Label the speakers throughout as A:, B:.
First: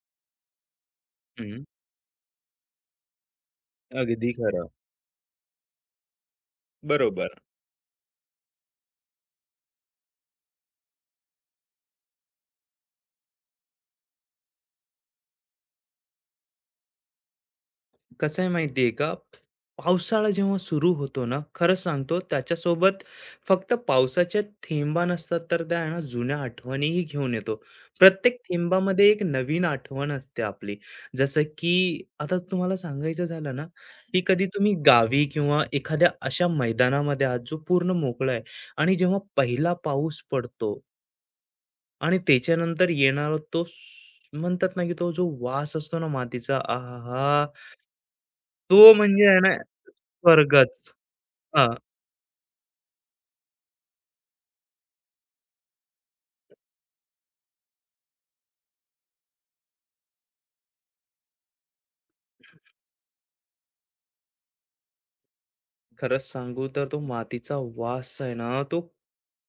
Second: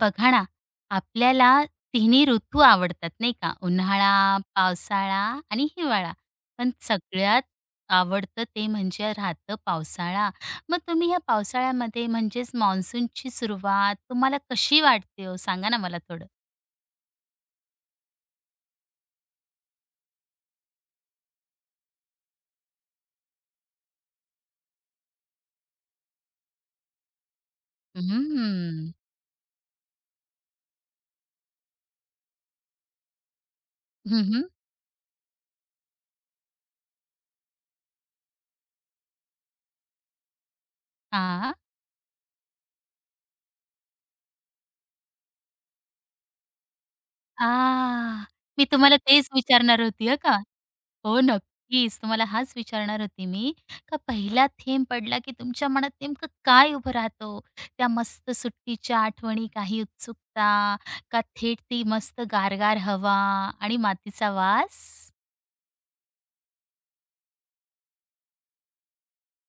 A: बघा ना, आपल्याला
B: हं,
A: तिन्ही ऋतू आवडतात नाही का? उन्हाळा,
B: अगदी खरं.
A: पावसाळा आणि हिवाळा. पण
B: बरोबर.
A: सगळ्यात आवडतं ते म्हणजे राहतं पावसाळा. मग तुम्ही ह्या पावसाळ्यामध्ये म्हणजेच मान्सूनची सुरुवात तुम्हाला कशी वाटते हो? सांगा ना मला थोडं?
B: कसं आहे माहिती आहे का, पावसाळा जेव्हा सुरू होतो ना, खरं सांगतो त्याच्यासोबत फक्त पावसाच्या थेंबा नसतात, तर त्या आहे ना जुन्या आठवणीही घेऊन येतो. प्रत्येक
A: हम्म.
B: थेंबामध्ये एक नवीन आठवण असते आपली. जसं की आता तुम्हाला सांगायचं झालं ना, की
A: हं,
B: कधी
A: हं.
B: तुम्ही गावी किंवा एखाद्या अशा मैदानामध्ये आहात, जो पूर्ण मोकळा आहे आणि जेव्हा पहिला पाऊस पडतो आणि त्याच्यानंतर येणारा तो स म्हणतात ना, की तो जो वास असतो ना मातीचा, आहाहा!
A: आ! मी
B: तो
A: तुम्हाला
B: म्हणजे
A: तेच
B: आहे ना
A: विचारणार होती, हं का?
B: स्वर्गच.
A: हो,
B: हां,
A: नक्कीच. तुम्हाला हाच विचारणार होती मी, का पहिला थेंब पडला की तुमच्या मनात नेमकं काय उभं राहतं त्या मस्त सुट्टीच्या आठवणी, काही उत्सुकता, का थेट ती मस्त गारगार हवा आणि मातीचा वास?
B: खरंच सांगू तर तो मातीचा वास आहे ना, तो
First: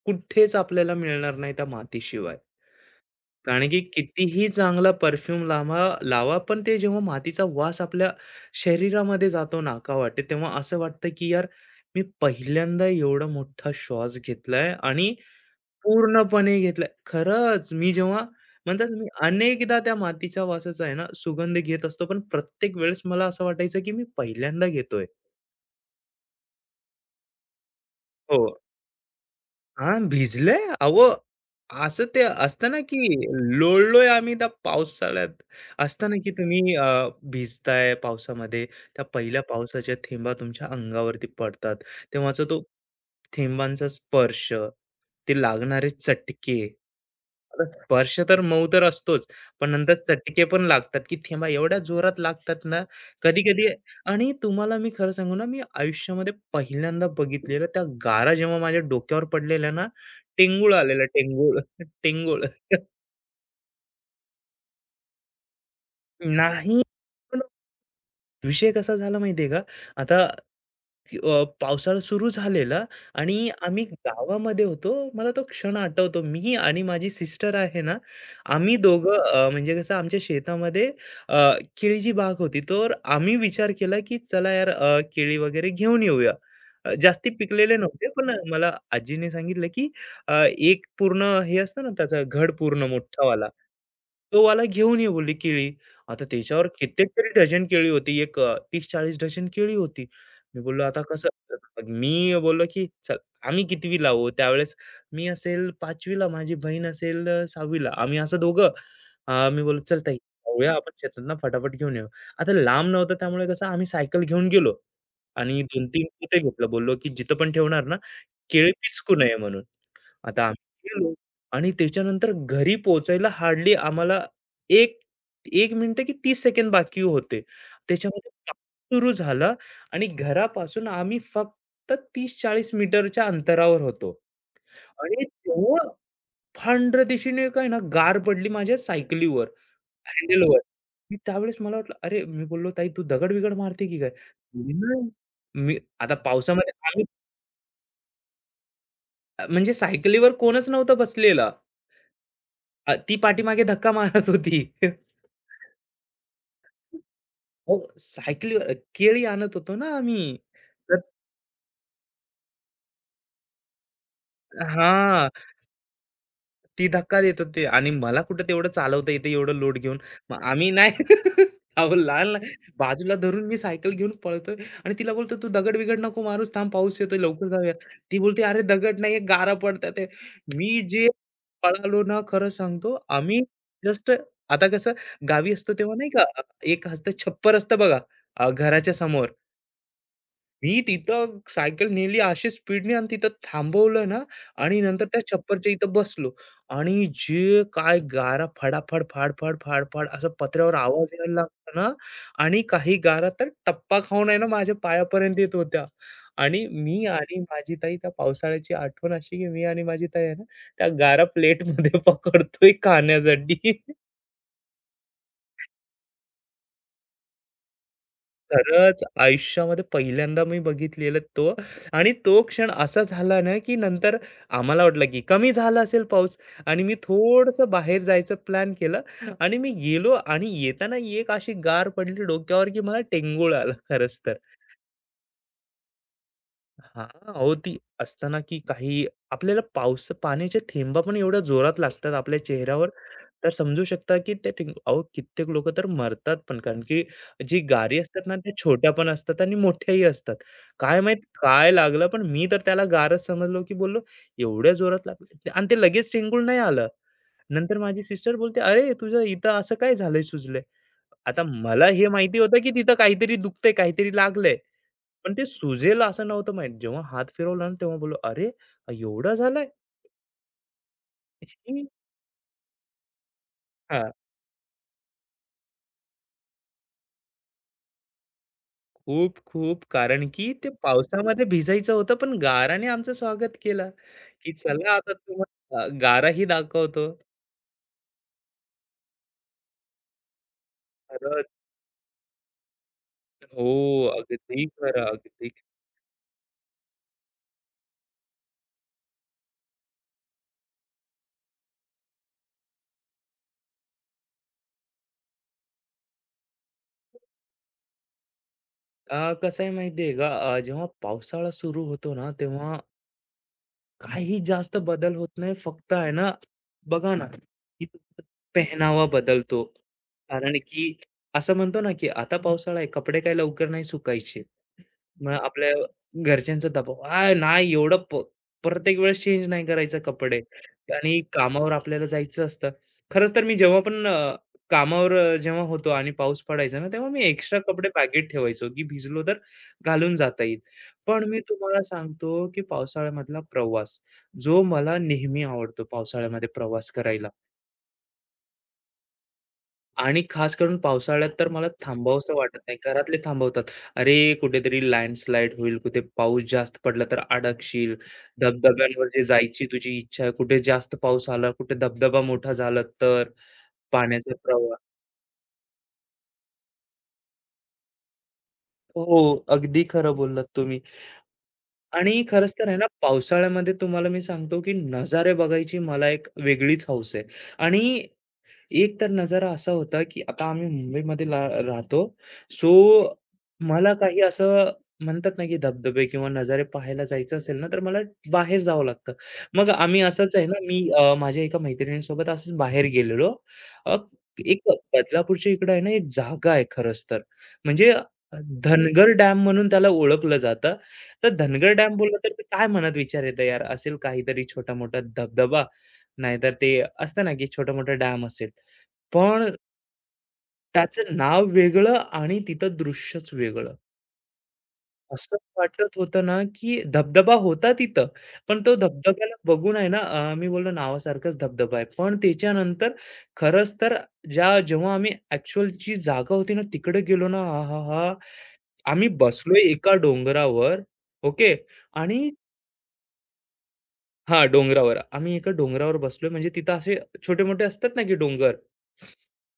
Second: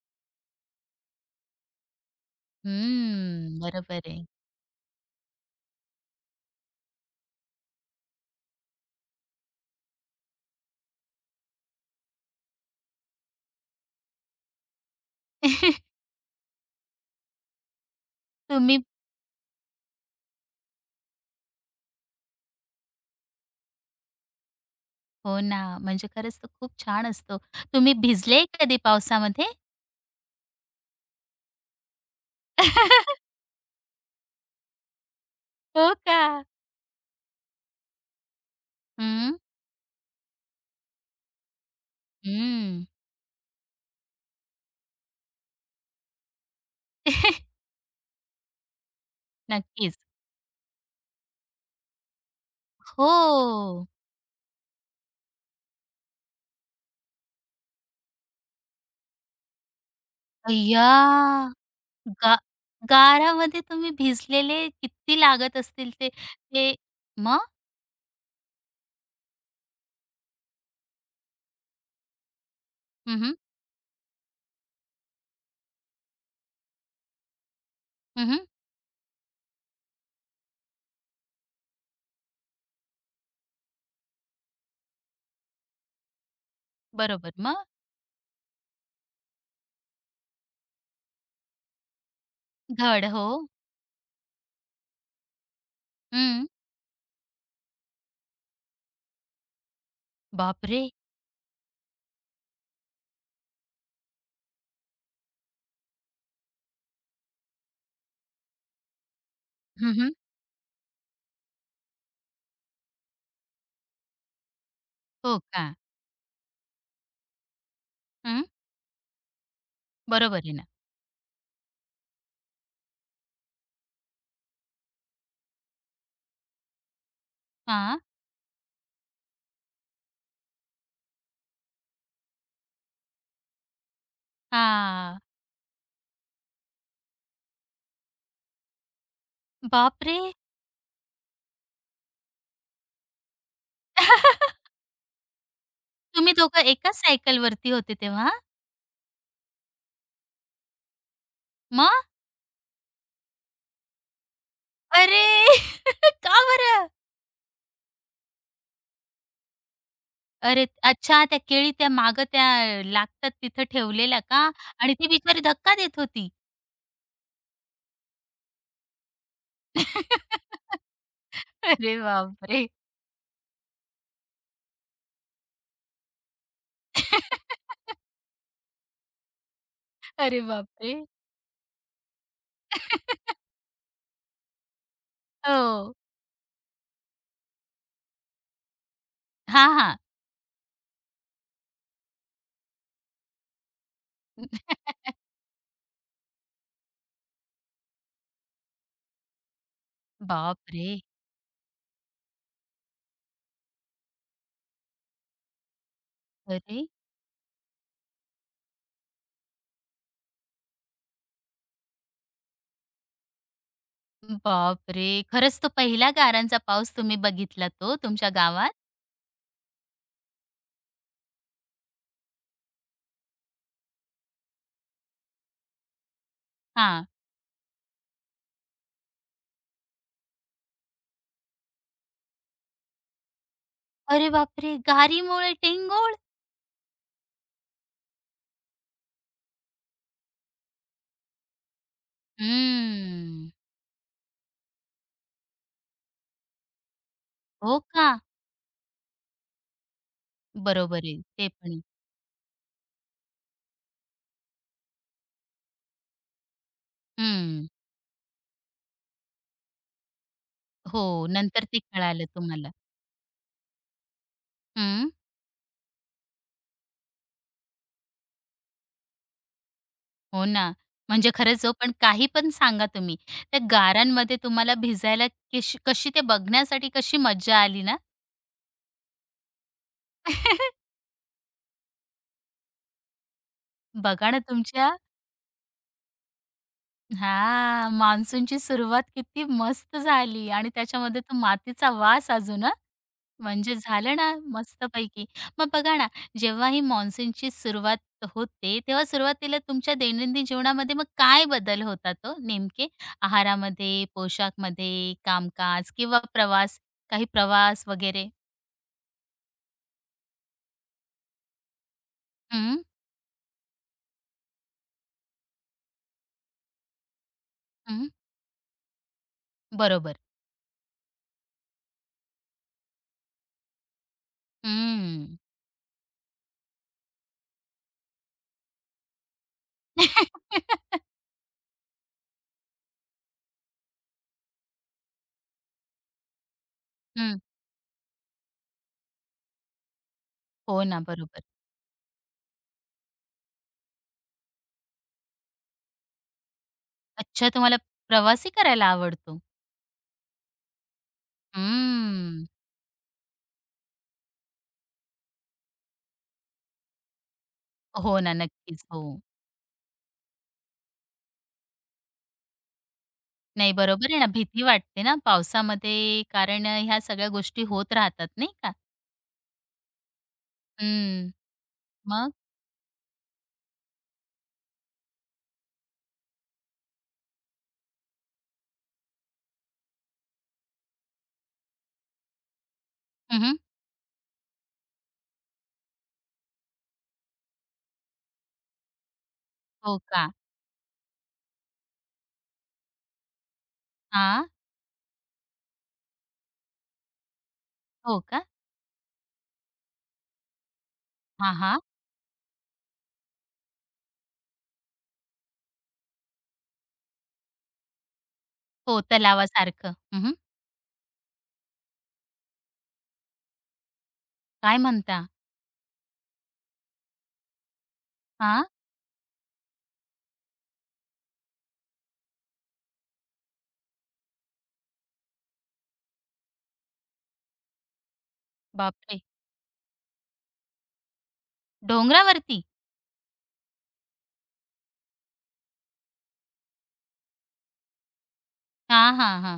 B: कुठेच आपल्याला मिळणार नाही त्या मातीशिवाय.
A: हम्म,
B: कारण की
A: बरोबर आहे.
B: कितीही चांगला परफ्यूम लावा लावा, पण ते जेव्हा मातीचा वास आपल्या शरीरामध्ये जातो नाकावाटे, तेव्हा असं वाटतं, की यार मी पहिल्यांदा एवढा मोठा श्वास घेतलाय आणि पूर्णपणे घेतलंय. खरंच मी जेव्हा
A: तुम्ही
B: म्हणतात मी अनेकदा त्या मातीच्या वासाचा आहे ना, सुगंध घेत असतो, पण प्रत्येक वेळेस मला असं वाटायचं, की मी पहिल्यांदा घेतोय.
A: हो ना, म्हणजे खरंच तो खूप छान असतो. तुम्ही भिजले
B: हो.
A: कधी पावसामध्ये?
B: हां, भिजलंय? अहो, असं ते असतं ना, की लोळलोय आम्ही त्या पावसाळ्यात.
A: हो
B: असतं ना,
A: का?
B: की तुम्ही भिजताय पावसामध्ये, त्या
A: हं,
B: पहिल्या पावसाच्या थेंबा तुमच्या अंगावरती पडतात. तेव्हाचा तो
A: हं.
B: थेंबांचा स्पर्श, ते लागणारे चटके. आता स्पर्श तर मऊ तर असतोच, पण नंतर
A: नक्कीच.
B: चटके पण लागतात, की थेंबा एवढ्या जोरात लागतात ना, कधी-कधी
A: हो.
B: आणि तुम्हाला मी खरं सांगू ना, मी आयुष्यामध्ये पहिल्यांदा बघितलेलं त्या गारा जेव्हा माझ्या डोक्यावर पडलेल्या ना, टेंगूळ
A: अय्या!
B: आलेलं टेंगूळ,
A: गा
B: टेंगूळ.
A: गारामध्ये तुम्ही भिजलेले किती लागत असतील ते ते
B: नाही
A: मग?
B: विषय कसा झाला माहिती आहे का? आता पावसाळा सुरू झालेला
A: हं, हं.
B: आणि आम्ही गावामध्ये होतो. मला तो क्षण आठवतो. मी आणि माझी सिस्टर आहे ना,
A: हं, हं.
B: आम्ही दोघं म्हणजे कसं आमच्या शेतामध्ये अ, केळीची बाग होती. तर आम्ही विचार केला, की चला यार केळी वगैरे घेऊन येऊया. जास्ती
A: बरोबर. मग?
B: पिकलेले नव्हते, पण मला आजीने सांगितलं, की एक पूर्ण हे असतं ना, त्याचा घड पूर्ण
A: घड. हो.
B: मोठावाला, तो वाला घेऊन ये बोलली केळी. आता
A: हं.
B: त्याच्यावर कित्येक तरी डझन केळी होती. एक तीस 30-40 डझन केळी होती. मी
A: बापरे!
B: बोललो आता कसं? मग मी बोललो, की "चल, आम्ही कितवीला आहोत?" त्यावेळेस मी असेल 5वीला, माझी बहीण असेल 6वीला. आम्ही असं दोघं मी बोललो, "चल
A: हं,
B: ताई, जाऊया आपण शेतातना फटाफट घेऊन येऊ." आता लांब नव्हतं त्यामुळे कसं आम्ही सायकल घेऊन गेलो
A: हो
B: आणि
A: का?
B: 2-3 पोते घेतलं. बोललो, की "जिथं पण ठेवणार ना,
A: हं.
B: केळी पिचकू नये म्हणून."
A: बरोबर
B: आता
A: आहे ना.
B: आम्ही गेलो आणि त्याच्यानंतर घरी पोहोचायला हार्डली आम्हाला एक 1 मिनिटं की 30 सेकंद बाकी होते.
A: हां.
B: त्याच्यामध्ये पाऊस सुरू झाला आणि घरापासून आम्ही फक्त 30-40 मीटरच्या अंतरावर होतो
A: हां.
B: आणि तेव्हा फांद्र दिशेने काय ना गार पडली माझ्या सायकलीवर,
A: बापरे!
B: हँडलवर. मी त्यावेळेस मला वाटलं, "अरे," मी बोललो, "ताई तू दगड-बिगड मारते की काय?" "नाही." मी आता
A: तुम्ही दोघं
B: पावसामध्ये
A: एकाच
B: आम्ही
A: सायकलवरती होते तेव्हा?
B: म्हणजे सायकलीवर कोणच नव्हता बसलेला.
A: मग?
B: ती पाठीमागे धक्का मारत होती.
A: अरे! का बरं?
B: अहो, सायकलीवर केळी आणत होतो ना आम्ही.
A: अरे!
B: तर
A: अच्छा त्या केळी त्या मागं त्या लागतात तिथं ठेवलेल्या का? आणि ती
B: हां,
A: बिचारी धक्का देत होती.
B: ती धक्का देत होती आणि मला कुठं तेवढं चालवता येतं एवढं लोड घेऊन. मग आम्ही नाही अहो,
A: अरे
B: लहान लहान-
A: बापरे!
B: बाजूला धरून मी सायकल घेऊन पळतोय आणि तिला बोलतो, "तू दगड-बिगड नको मारूस थांब, पाऊस येतोय लवकर जाऊया." ती बोलते, "अरे दगड नाहीये, गारा पडतायत."
A: अरे
B: मी
A: बापरे!
B: जे पळालो ना खरं सांगतो आम्ही जस्ट आता कसं गावी असतो
A: हो.
B: तेव्हा नाही का, एक असतं छप्पर असतं बघा घराच्या समोर.
A: हां, हां.
B: मी तिथं सायकल नेली अशी स्पीडने आणि तिथं थांबवलं ना आणि नंतर त्या छप्परच्या इथं बसलो आणि जे काय गारा फडाफड फाडफड फाडफड असं पत्र्यावर
A: बापरे!
B: आवाज यायला लागला ना आणि काही गारा तर टप्पा खाऊन आहे ना माझ्या पायापर्यंत येत होत्या आणि
A: अरे
B: मी आणि माझी ताई त्या पावसाळ्याची आठवण अशी की मी आणि माझी ताई आहे ना त्या गारा प्लेटमध्ये पकडतोय खाण्यासाठी
A: बापरे! खरंच तो पहिला गारांचा पाऊस तुम्ही बघितला तो तुमच्या गावात?
B: खरंच आयुष्यामध्ये पहिल्यांदा मी बघितलेलं तो आणि तो क्षण असा झाला ना, की नंतर आम्हाला वाटलं, की कमी झाला असेल पाऊस आणि मी
A: हां.
B: थोडंसं बाहेर जायचं प्लॅन केलं आणि मी गेलो आणि येताना एक अशी गार पडली डोक्यावर, की मला टेंगूळ आला खरंच
A: अरे
B: तर.
A: बापरे! गारीमुळे टेंगोळ
B: हां, अहो ती असताना की काही आपल्याला पावस पाण्याच्या थेंबा पण एवढ्या जोरात लागतात आपल्या चेहऱ्यावर, तर
A: हम्म.
B: समजू शकता की ते ठिक अहो कित्येक लोकं तर मरतात पण. कारण की जी
A: हो
B: गारी
A: का?
B: असतात ना, त्या छोट्या पण असतात आणि मोठ्याही असतात.
A: बरोबर
B: काय
A: आहे.
B: माहीत
A: ते
B: काय
A: पण आहे.
B: लागलं, पण मी तर त्याला गारच समजलो की बोललो, "एवढ्या जोरात लागलं" ते- आणि ते लगेच टिंगून नाही आलं.
A: हं.
B: नंतर माझी सिस्टर बोलते, "अरे, तुझं इथं असं काय झालंय सुजलंय?"
A: हो,
B: आता
A: नंतर ते
B: मला हे
A: कळालं
B: माहिती होतं
A: तुम्हाला.
B: की तिथं काहीतरी दुखतंय, काहीतरी लागलंय.
A: हं.
B: पण ते सुजेल असं नव्हतं माहीत. जेव्हा हात फिरवला ना, तेव्हा बोललो, "अरे, एवढा झालाय?"
A: हो ना. म्हणजे खरंच हो,
B: ही
A: पण काही पण सांगा तुम्ही, त्या
B: हां,
A: गारांमध्ये तुम्हाला भिजायला कशी कशी ते बघण्यासाठी कशी मज्जा आली ना?
B: खूप, खूप. कारण की ते पावसामध्ये भिजायचं होतं, पण गाराने आमचं स्वागत केलं,
A: बघा ना
B: की
A: तुमच्या
B: "चला आता तुम्हाला गाराही दाखवतो."
A: हा, मान्सूनची सुरुवात किती मस्त झाली आणि त्याच्यामध्ये तो
B: खरंच.
A: मातीचा वास अजून हं,
B: हो,
A: म्हणजे झालं ना
B: अगदी खरं,
A: मस्तपैकी.
B: अगदी.
A: मग बघा ना, जेव्हा ही मान्सूनची सुरुवात होते, तेव्हा सुरुवातीला तुमच्या दैनंदिन जीवनामध्ये मग काय बदल होता तो? नेमके? आहारामध्ये, पोशाखमध्ये, कामकाज किंवा प्रवास, काही प्रवास वगैरे?
B: कसं आहे माहिती का, जेव्हा पावसाळा सुरू होतो ना, तेव्हा
A: हं,
B: काही जास्त बदल होत नाही. फक्त आहे ना, बघा ना, की
A: हं.
B: पेहनावा बदलतो.
A: बरोबर.
B: कारण की असं म्हणतो ना, की आता पावसाळा आहे, कपडे काही लवकर नाही सुकायचे. मग
A: हं.
B: आपल्या घरच्यांचा दबाव, "आ, नाही एवढं प्रत्येक वेळेस चेंज नाही करायचं कपडे." आणि कामावर आपल्याला जायचं असतं. खरंच तर मी जेव्हा पण कामावर जेव्हा होतो आणि पाऊस पडायचा ना, तेव्हा मी
A: हं.
B: एक्स्ट्रा कपडे पॅकेट ठेवायचो, की भिजलो तर घालून जाता येईल.
A: हो ना,
B: पण मी
A: बरोबर.
B: तुम्हाला सांगतो, की पावसाळ्यामधला प्रवास, जो मला नेहमी आवडतो पावसाळ्यामध्ये प्रवास करायला.
A: अच्छा, तुम्हाला प्रवासही करायला आवडतो?
B: आणि खास करून पावसाळ्यात तर मला थांबावसं
A: हम्म.
B: वाटत नाही. घरातले थांबवतात. "अरे, कुठेतरी लँडस्लाईड होईल, कुठे पाऊस जास्त पडला तर अडकशील.
A: हो ना, नक्कीच.
B: धबधब्यांवर
A: हो.
B: जे जायची तुझी इच्छा आहे, कुठे जास्त पाऊस आला, कुठे धबधबा मोठा झाला तर
A: नाही, बरोबर आहे ना,
B: पाण्याचा
A: भीती
B: प्रवाह."
A: वाटते ना पावसामध्ये कारण ह्या सगळ्या गोष्टी होत राहतात, नाही का?
B: हो, अगदी खरं बोललात तुम्ही.
A: हं.
B: आणि
A: मग?
B: खरंच तर आहे ना, पावसाळ्यामध्ये तुम्हाला मी सांगतो, की नजारे बघायची मला एक वेगळीच हौस आहे आणि एक तर नजारा असा होता, की आता आम्ही मुंबईमध्ये ला राहतो. सो
A: हं,
B: मला काही असं म्हणतात ना, की धबधबे किंवा नजारे पाहायला जायचं असेल ना, तर मला बाहेर जावं लागतं. मग
A: हो
B: आम्ही
A: का?
B: असंच आहे ना, मी माझ्या एका मैत्रिणीसोबत असंच बाहेर गेलेलो. अ,
A: हा,
B: एक बदलापूरच्या इकडं आहे ना, एक जागा आहे खरंच तर. म्हणजे
A: हो का?
B: धनगर डॅम म्हणून त्याला ओळखलं जातं. तर
A: हा,
B: धनगर
A: हां.
B: डॅम बोललं तर ते काय मनात विचार येतं यार, असेल काहीतरी छोटा-मोठा धबधबा, नाहीतर ते असतं ना, की छोटा-मोठा डॅम असेल.
A: हो,
B: पण
A: तलावासारखं. हं,
B: त्याचं नाव वेगळं आणि तिथं दृश्यच वेगळं.
A: काय म्हणता?
B: असं वाटत होतं ना, की धबधबा होता तिथं, पण
A: हा,
B: तो धबधब्याला बघून आहे ना, मी बोललो नावासारखाच धबधबा आहे. पण त्याच्यानंतर खरंच तर ज्या जेव्हा आम्ही ॲक्चुअल जी जागा होती ना, तिकडे गेलो ना, आहाहा! आम्ही
A: बापरे!
B: बसलोय एका डोंगरावर, ओके. आणि
A: डोंगरावरती?
B: हां, डोंगरावर. आम्ही एका डोंगरावर बसलोय म्हणजे तिथं असे छोटे-मोठे असतात ना, की डोंगर.
A: हां, हां, हा,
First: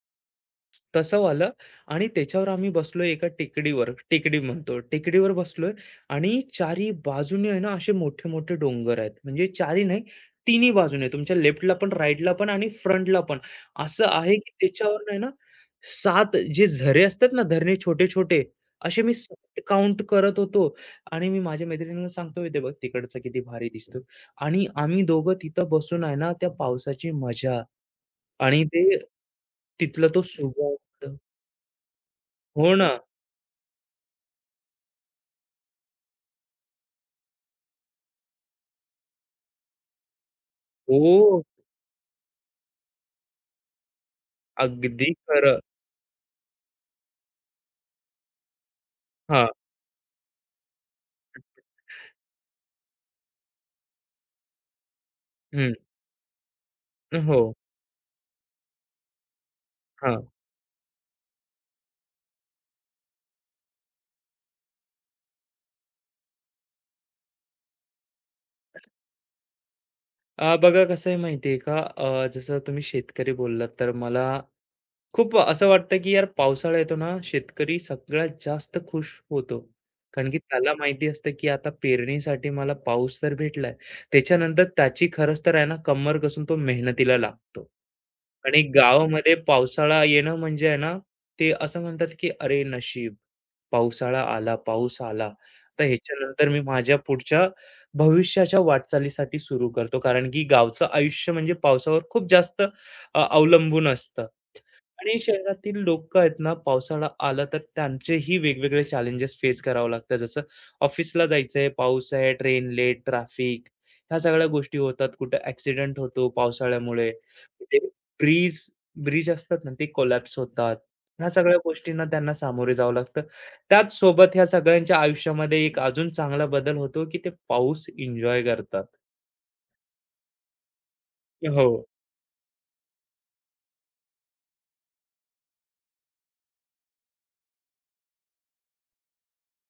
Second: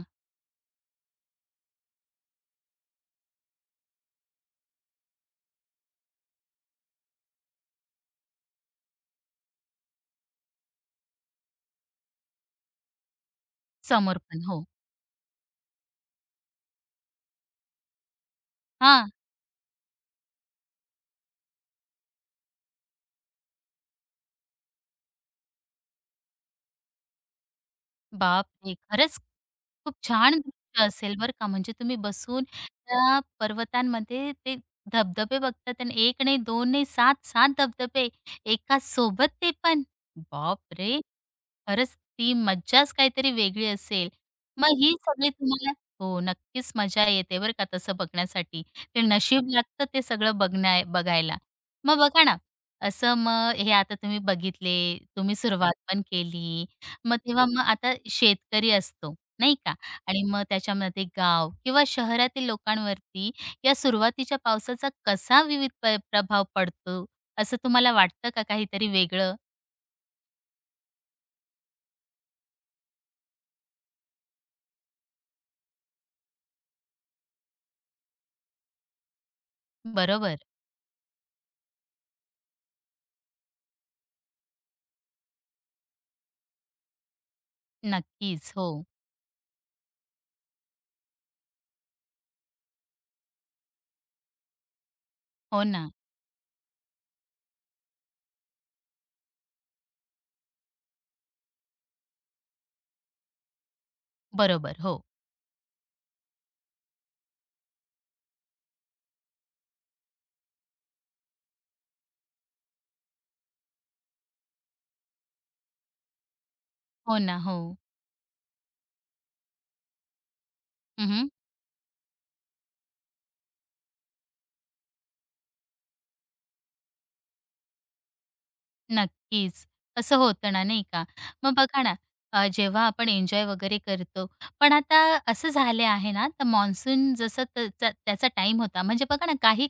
B: तसं वालं आणि त्याच्यावर आम्ही बसलोय एका टेकडीवर, टेकडी म्हणतो. टेकडीवर बसलोय आणि चारी बाजूने आहे ना असे मोठे-मोठे डोंगर आहेत. म्हणजे चारी नाही, तिन्ही बाजूने तुमच्या लेफ्टला पण, राईटला पण आणि फ्रंटला पण. असं
A: समोर
B: आहे
A: पण.
B: की
A: हो.
B: त्याच्यावर आहे ना 7 जे झरे असतात ना, धरणे छोटे-छोटे, असे
A: हां.
B: मी काउंट करत होतो आणि मी माझ्या मैत्रिणीला सांगतोय, "ते बघ तिकडचा किती भारी दिसतो." आणि आम्ही दोघं तिथं बसून आहे ना, त्या पावसाची मजा आणि
A: बापरे!
B: ते
A: खरंच खूप
B: तिथला तो
A: छान दृश्य असेल
B: सुगंध
A: बरं का. म्हणजे तुम्ही बसून
B: हो ना.
A: त्या पर्वतांमध्ये ते धबधबे बघतात आणि 1 नाही, 2 नाही, 7-7 धबधबे एका सोबत ते पण. बाप रे
B: हो.
A: खरंच ती मज्जाच काहीतरी वेगळी असेल. मग ही
B: अगदी
A: सगळी
B: खरं.
A: तुम्हाला हो, नक्कीच मजा येते बरं का तसं बघण्यासाठी. ते
B: हां.
A: नशीब लागतं ते सगळं बघायला. मग बघा ना, असं मग हे आता तुम्ही बघितले, तुम्ही
B: हं.
A: सुरुवात पण केली. मग
B: हो.
A: तेव्हा मग आता शेतकरी असतो, नाही का?
B: हां.
A: आणि मग त्याच्यामध्ये गाव किंवा शहरातील लोकांवरती या सुरुवातीच्या पावसाचा कसा विविध प्रभाव पडतो असं तुम्हाला वाटतं का काहीतरी वेगळं?
B: बघा कसं आहे माहिती आहे का? जसं तुम्ही शेतकरी बोललात, तर मला खूप असं वाटतं, की यार पावसाळा येतो ना, शेतकरी सगळ्यात जास्त खुश होतो. कारण की
A: बरोबर.
B: त्याला माहिती असतं, की आता पेरणीसाठी मला पाऊस तर भेटलाय. त्याच्यानंतर त्याची खरंच तर आहे ना, कंबर कसून तो मेहनतीला लागतो.
A: नक्कीच.
B: आणि
A: हो.
B: गावामध्ये पावसाळा येणं म्हणजे आहे ना, ते असं म्हणतात की "अरे नशीब, पावसाळा आला, पाऊस आला."
A: हो
B: तर
A: ना.
B: ह्याच्यानंतर मी माझ्या पुढच्या भविष्याच्या वाटचालीसाठी सुरू करतो. कारण की गावचं आयुष्य म्हणजे पावसावर खूप जास्त अवलंबून असतं.
A: बरोबर. हो.
B: आणि शहरातील लोकं आहेत ना, पावसाळा आला तर त्यांचेही वेगवेगळे चॅलेंजेस फेस करावं लागतं. जसं ऑफिसला जायचंय, पाऊस आहे, ट्रेन लेट, ट्रॅफिक ह्या सगळ्या गोष्टी होतात. कुठे ॲक्सिडेंट होतो पावसाळ्यामुळे.
A: हो ना. हो.
B: ब्रीज, ब्रिज असतात ना, ते कोलॅप्स होतात.
A: हं,
B: ह्या सगळ्या गोष्टींना त्यांना सामोरे जावं लागतं. त्याच सोबत ह्या सगळ्यांच्या आयुष्यामध्ये एक अजून चांगला बदल होतो, की ते पाऊस एन्जॉय करतात.
A: नक्कीच. असं होतं ना, नाही का? मग
B: हो.
A: बघा ना, जेव्हा आपण एन्जॉय वगैरे करतो, पण आता असं झालं आहे ना, तर मान्सून जसं त्याचा त्याचा टाईम होता. म्हणजे बघा ना, काही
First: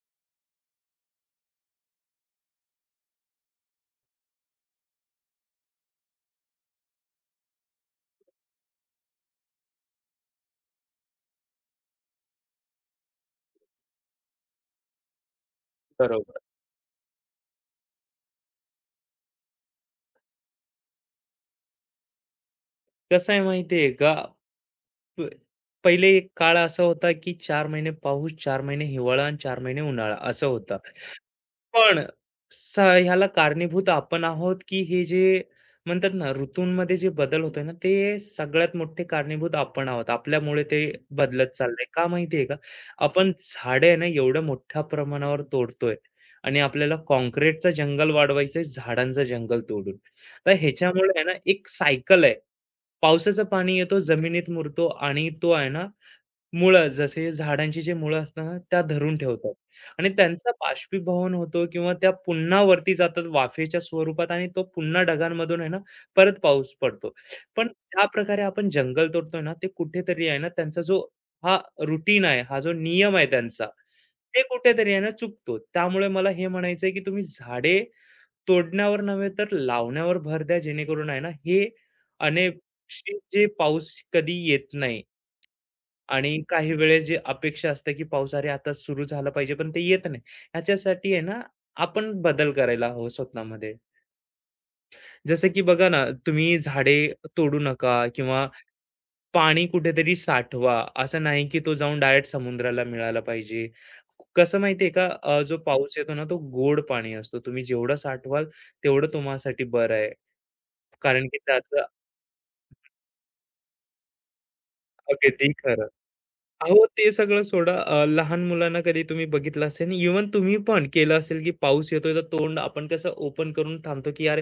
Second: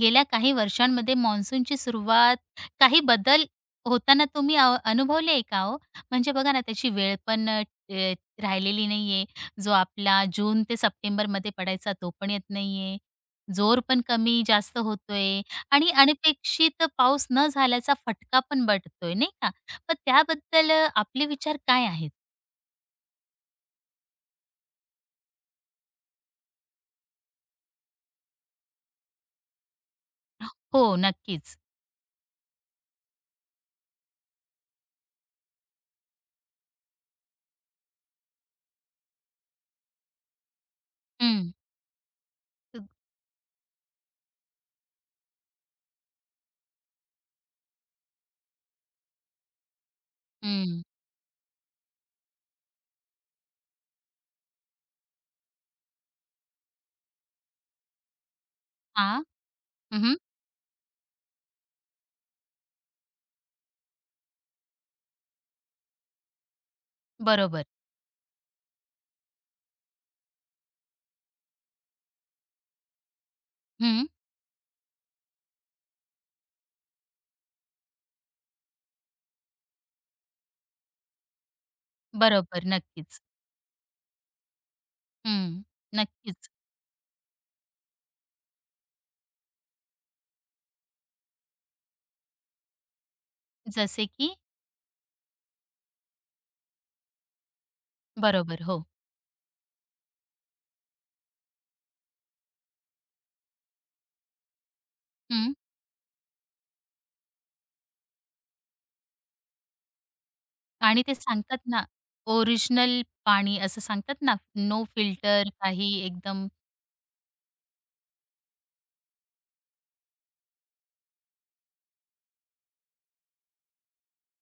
A: गेल्या काही वर्षांमध्ये मान्सूनची सुरुवात, काही बदल होताना तुम्ही अनुभवले आहे का हो? म्हणजे बघा ना, त्याची वेळ पण अ, अ, राहिलेली नाही जो आपला जून ते सप्टेंबरमध्ये पडायचा, तो पण येत नाही जोर पण कमी जास्त होतोय. आणि
B: बरोबर.
A: अनपेक्षित पाऊस न झाल्याचा फटका पण बटतोय, नाही का? मग त्याबद्दल आपले विचार काय आहेत?
B: कसं आहे माहिती आहे का? प पहिले एक काळ असा होता, की 4 महिने पाऊस, 4 महिने हिवाळा आणि 4 महिने उन्हाळा असं होता.
A: हो, नक्कीच.
B: पण ह्याला कारणीभूत आपण आहोत, की हे जे म्हणतात ना, ऋतूंमध्ये जे बदल होतोय ना, ते सगळ्यात मोठे कारणीभूत आपण आहोत. आपल्यामुळे ते बदलत
A: हं.
B: चाललंय. का माहिती आहे का?
A: तु-
B: आपण झाडे आहे ना, एवढ्या मोठ्या प्रमाणावर तोडतोय आणि आपल्याला काँक्रीटचं जंगल वाढवायचंय झाडांचं जंगल तोडून. तर
A: हं.
B: ह्याच्यामुळे आहे ना, एक सायकल आहे. पावसाचं पाणी येतो, जमिनीत मुरतो आणि तो आहे ना, मुळं, जसे झाडांची जे मुळं असतात ना, त्या धरून
A: हां.
B: ठेवतात आणि
A: हं.
B: त्यांचा बाष्पीभवन होतो किंवा त्या पुन्हा वरती जातात वाफेच्या स्वरूपात आणि तो पुन्हा ढगांमधून आहे ना, परत पाऊस पडतो.
A: बरोबर.
B: पण ज्या प्रकारे आपण जंगल तोडतोय ना, ते कुठेतरी आहे ना, त्यांचा जो हा रूटीन आहे, हा जो नियम आहे त्यांचा,
A: हं.
B: ते कुठेतरी आहे ना, चुकतो. त्यामुळे मला हे म्हणायचं आहे, की तुम्ही झाडे तोडण्यावर नव्हे, तर लावण्यावर भर द्या, जेणेकरून आहे ना, हे
A: बरोबर.
B: अनपेक्षित
A: नक्कीच.
B: जे पाऊस कधी येत नाही.
A: हं.
B: आणि
A: नक्कीच.
B: काही वेळेस जी अपेक्षा असते, की पावसाळी आता सुरू झालं पाहिजे, पण ते येत नाही. ह्याच्यासाठी आहे ना, आपण बदल करायला हवं स्वतःमध्ये.
A: जसे की?
B: जसं की बघा ना, तुम्ही झाडे तोडू नका किंवा
A: बरोबर. हो.
B: पाणी कुठेतरी साठवा. असं नाही, की तो जाऊन डायरेक्ट समुद्राला मिळाला पाहिजे. कसं माहिती का,
A: हं.
B: जो पाऊस येतो ना, तो गोड पाणी असतो. तुम्ही जेवढं साठवाल, तेवढं तुम्हासाठी बरं आहे.
A: आणि ते
B: कारण की
A: सांगतात ना,
B: त्याचं
A: ओरिजिनल पाणी असं सांगतात ना, नो
B: अगदी
A: फिल्टर
B: खरं.
A: काही एकदम
B: अहो, ते सगळं सोडा. लहान मुलांना कधी तुम्ही बघितलं असेल आणि इव्हन तुम्ही पण केलं असेल, की पाऊस येतोय तर तोंड आपण कसं ओपन करून थांबतो, की यार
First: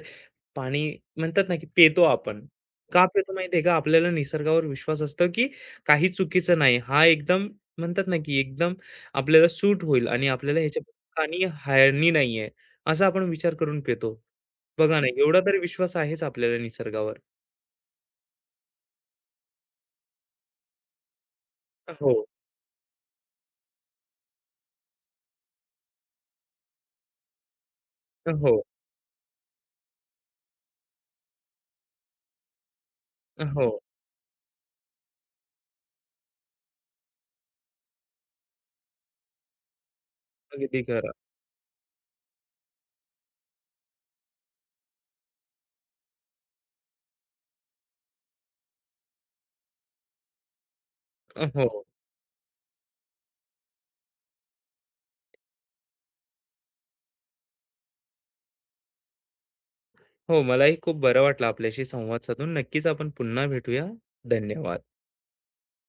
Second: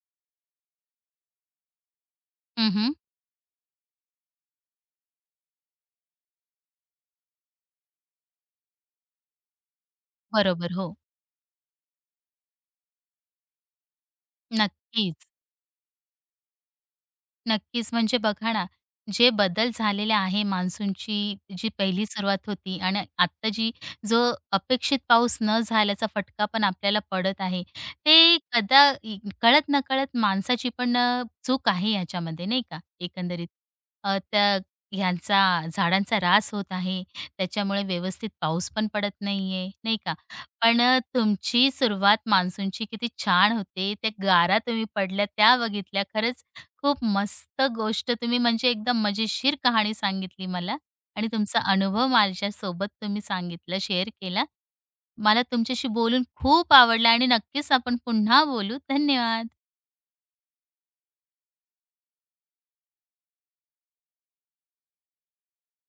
B: पाणी म्हणतात ना, की पेतो आपण.
A: हं, हं.
B: का पितो माहिती आहे का? आपल्याला निसर्गावर विश्वास असतो, की काही चुकीचं नाही. हा एकदम म्हणतात ना, की एकदम आपल्याला सूट होईल आणि आपल्याला
A: बरोबर.
B: ह्याच्या
A: हो.
B: आणि हानी नाहीये, असा आपण विचार करून पितो. बघा ना,
A: नक्कीच.
B: एवढा तरी विश्वास आहेच आपल्याला निसर्गावर.
A: नक्कीच. म्हणजे बघा ना, जे बदल झालेले आहे मान्सूनची जी पहिली
B: हो,
A: सुरुवात होती आणि आत्ता जी जो अपेक्षित पाऊस न झाल्याचा फटका पण आपल्याला पडत आहे. ते
B: हो,
A: कदा इ कळत-नकळत माणसाची पण चूक आहे याच्यामध्ये नाही का एकंदरीत.
B: हो.
A: त्या ह्यांचा झाडांचा ऱ्हास होत आहे. त्याच्यामुळे व्यवस्थित पाऊस पण पडत नाहीये, नाही का? पण
B: अगदी खरं.
A: तुमची सुरुवात मान्सूनची किती छान होते. त्या गारा तुम्ही पडल्या त्या बघितल्या. खरंच खूप मस्त गोष्ट तुम्ही म्हणजे एकदम मजेशीर कहाणी सांगितली मला आणि तुमचा
B: हो.
A: अनुभव माझ्यासोबत तुम्ही सांगितला, शेअर केला. मला तुमच्याशी बोलून खूप आवडलं आणि नक्कीच आपण पुन्हा बोलू. धन्यवाद.
B: हो मलाही खूप बरं वाटलं आपल्याशी संवाद साधून नक्कीच आपण पुन्हा भेटूया धन्यवाद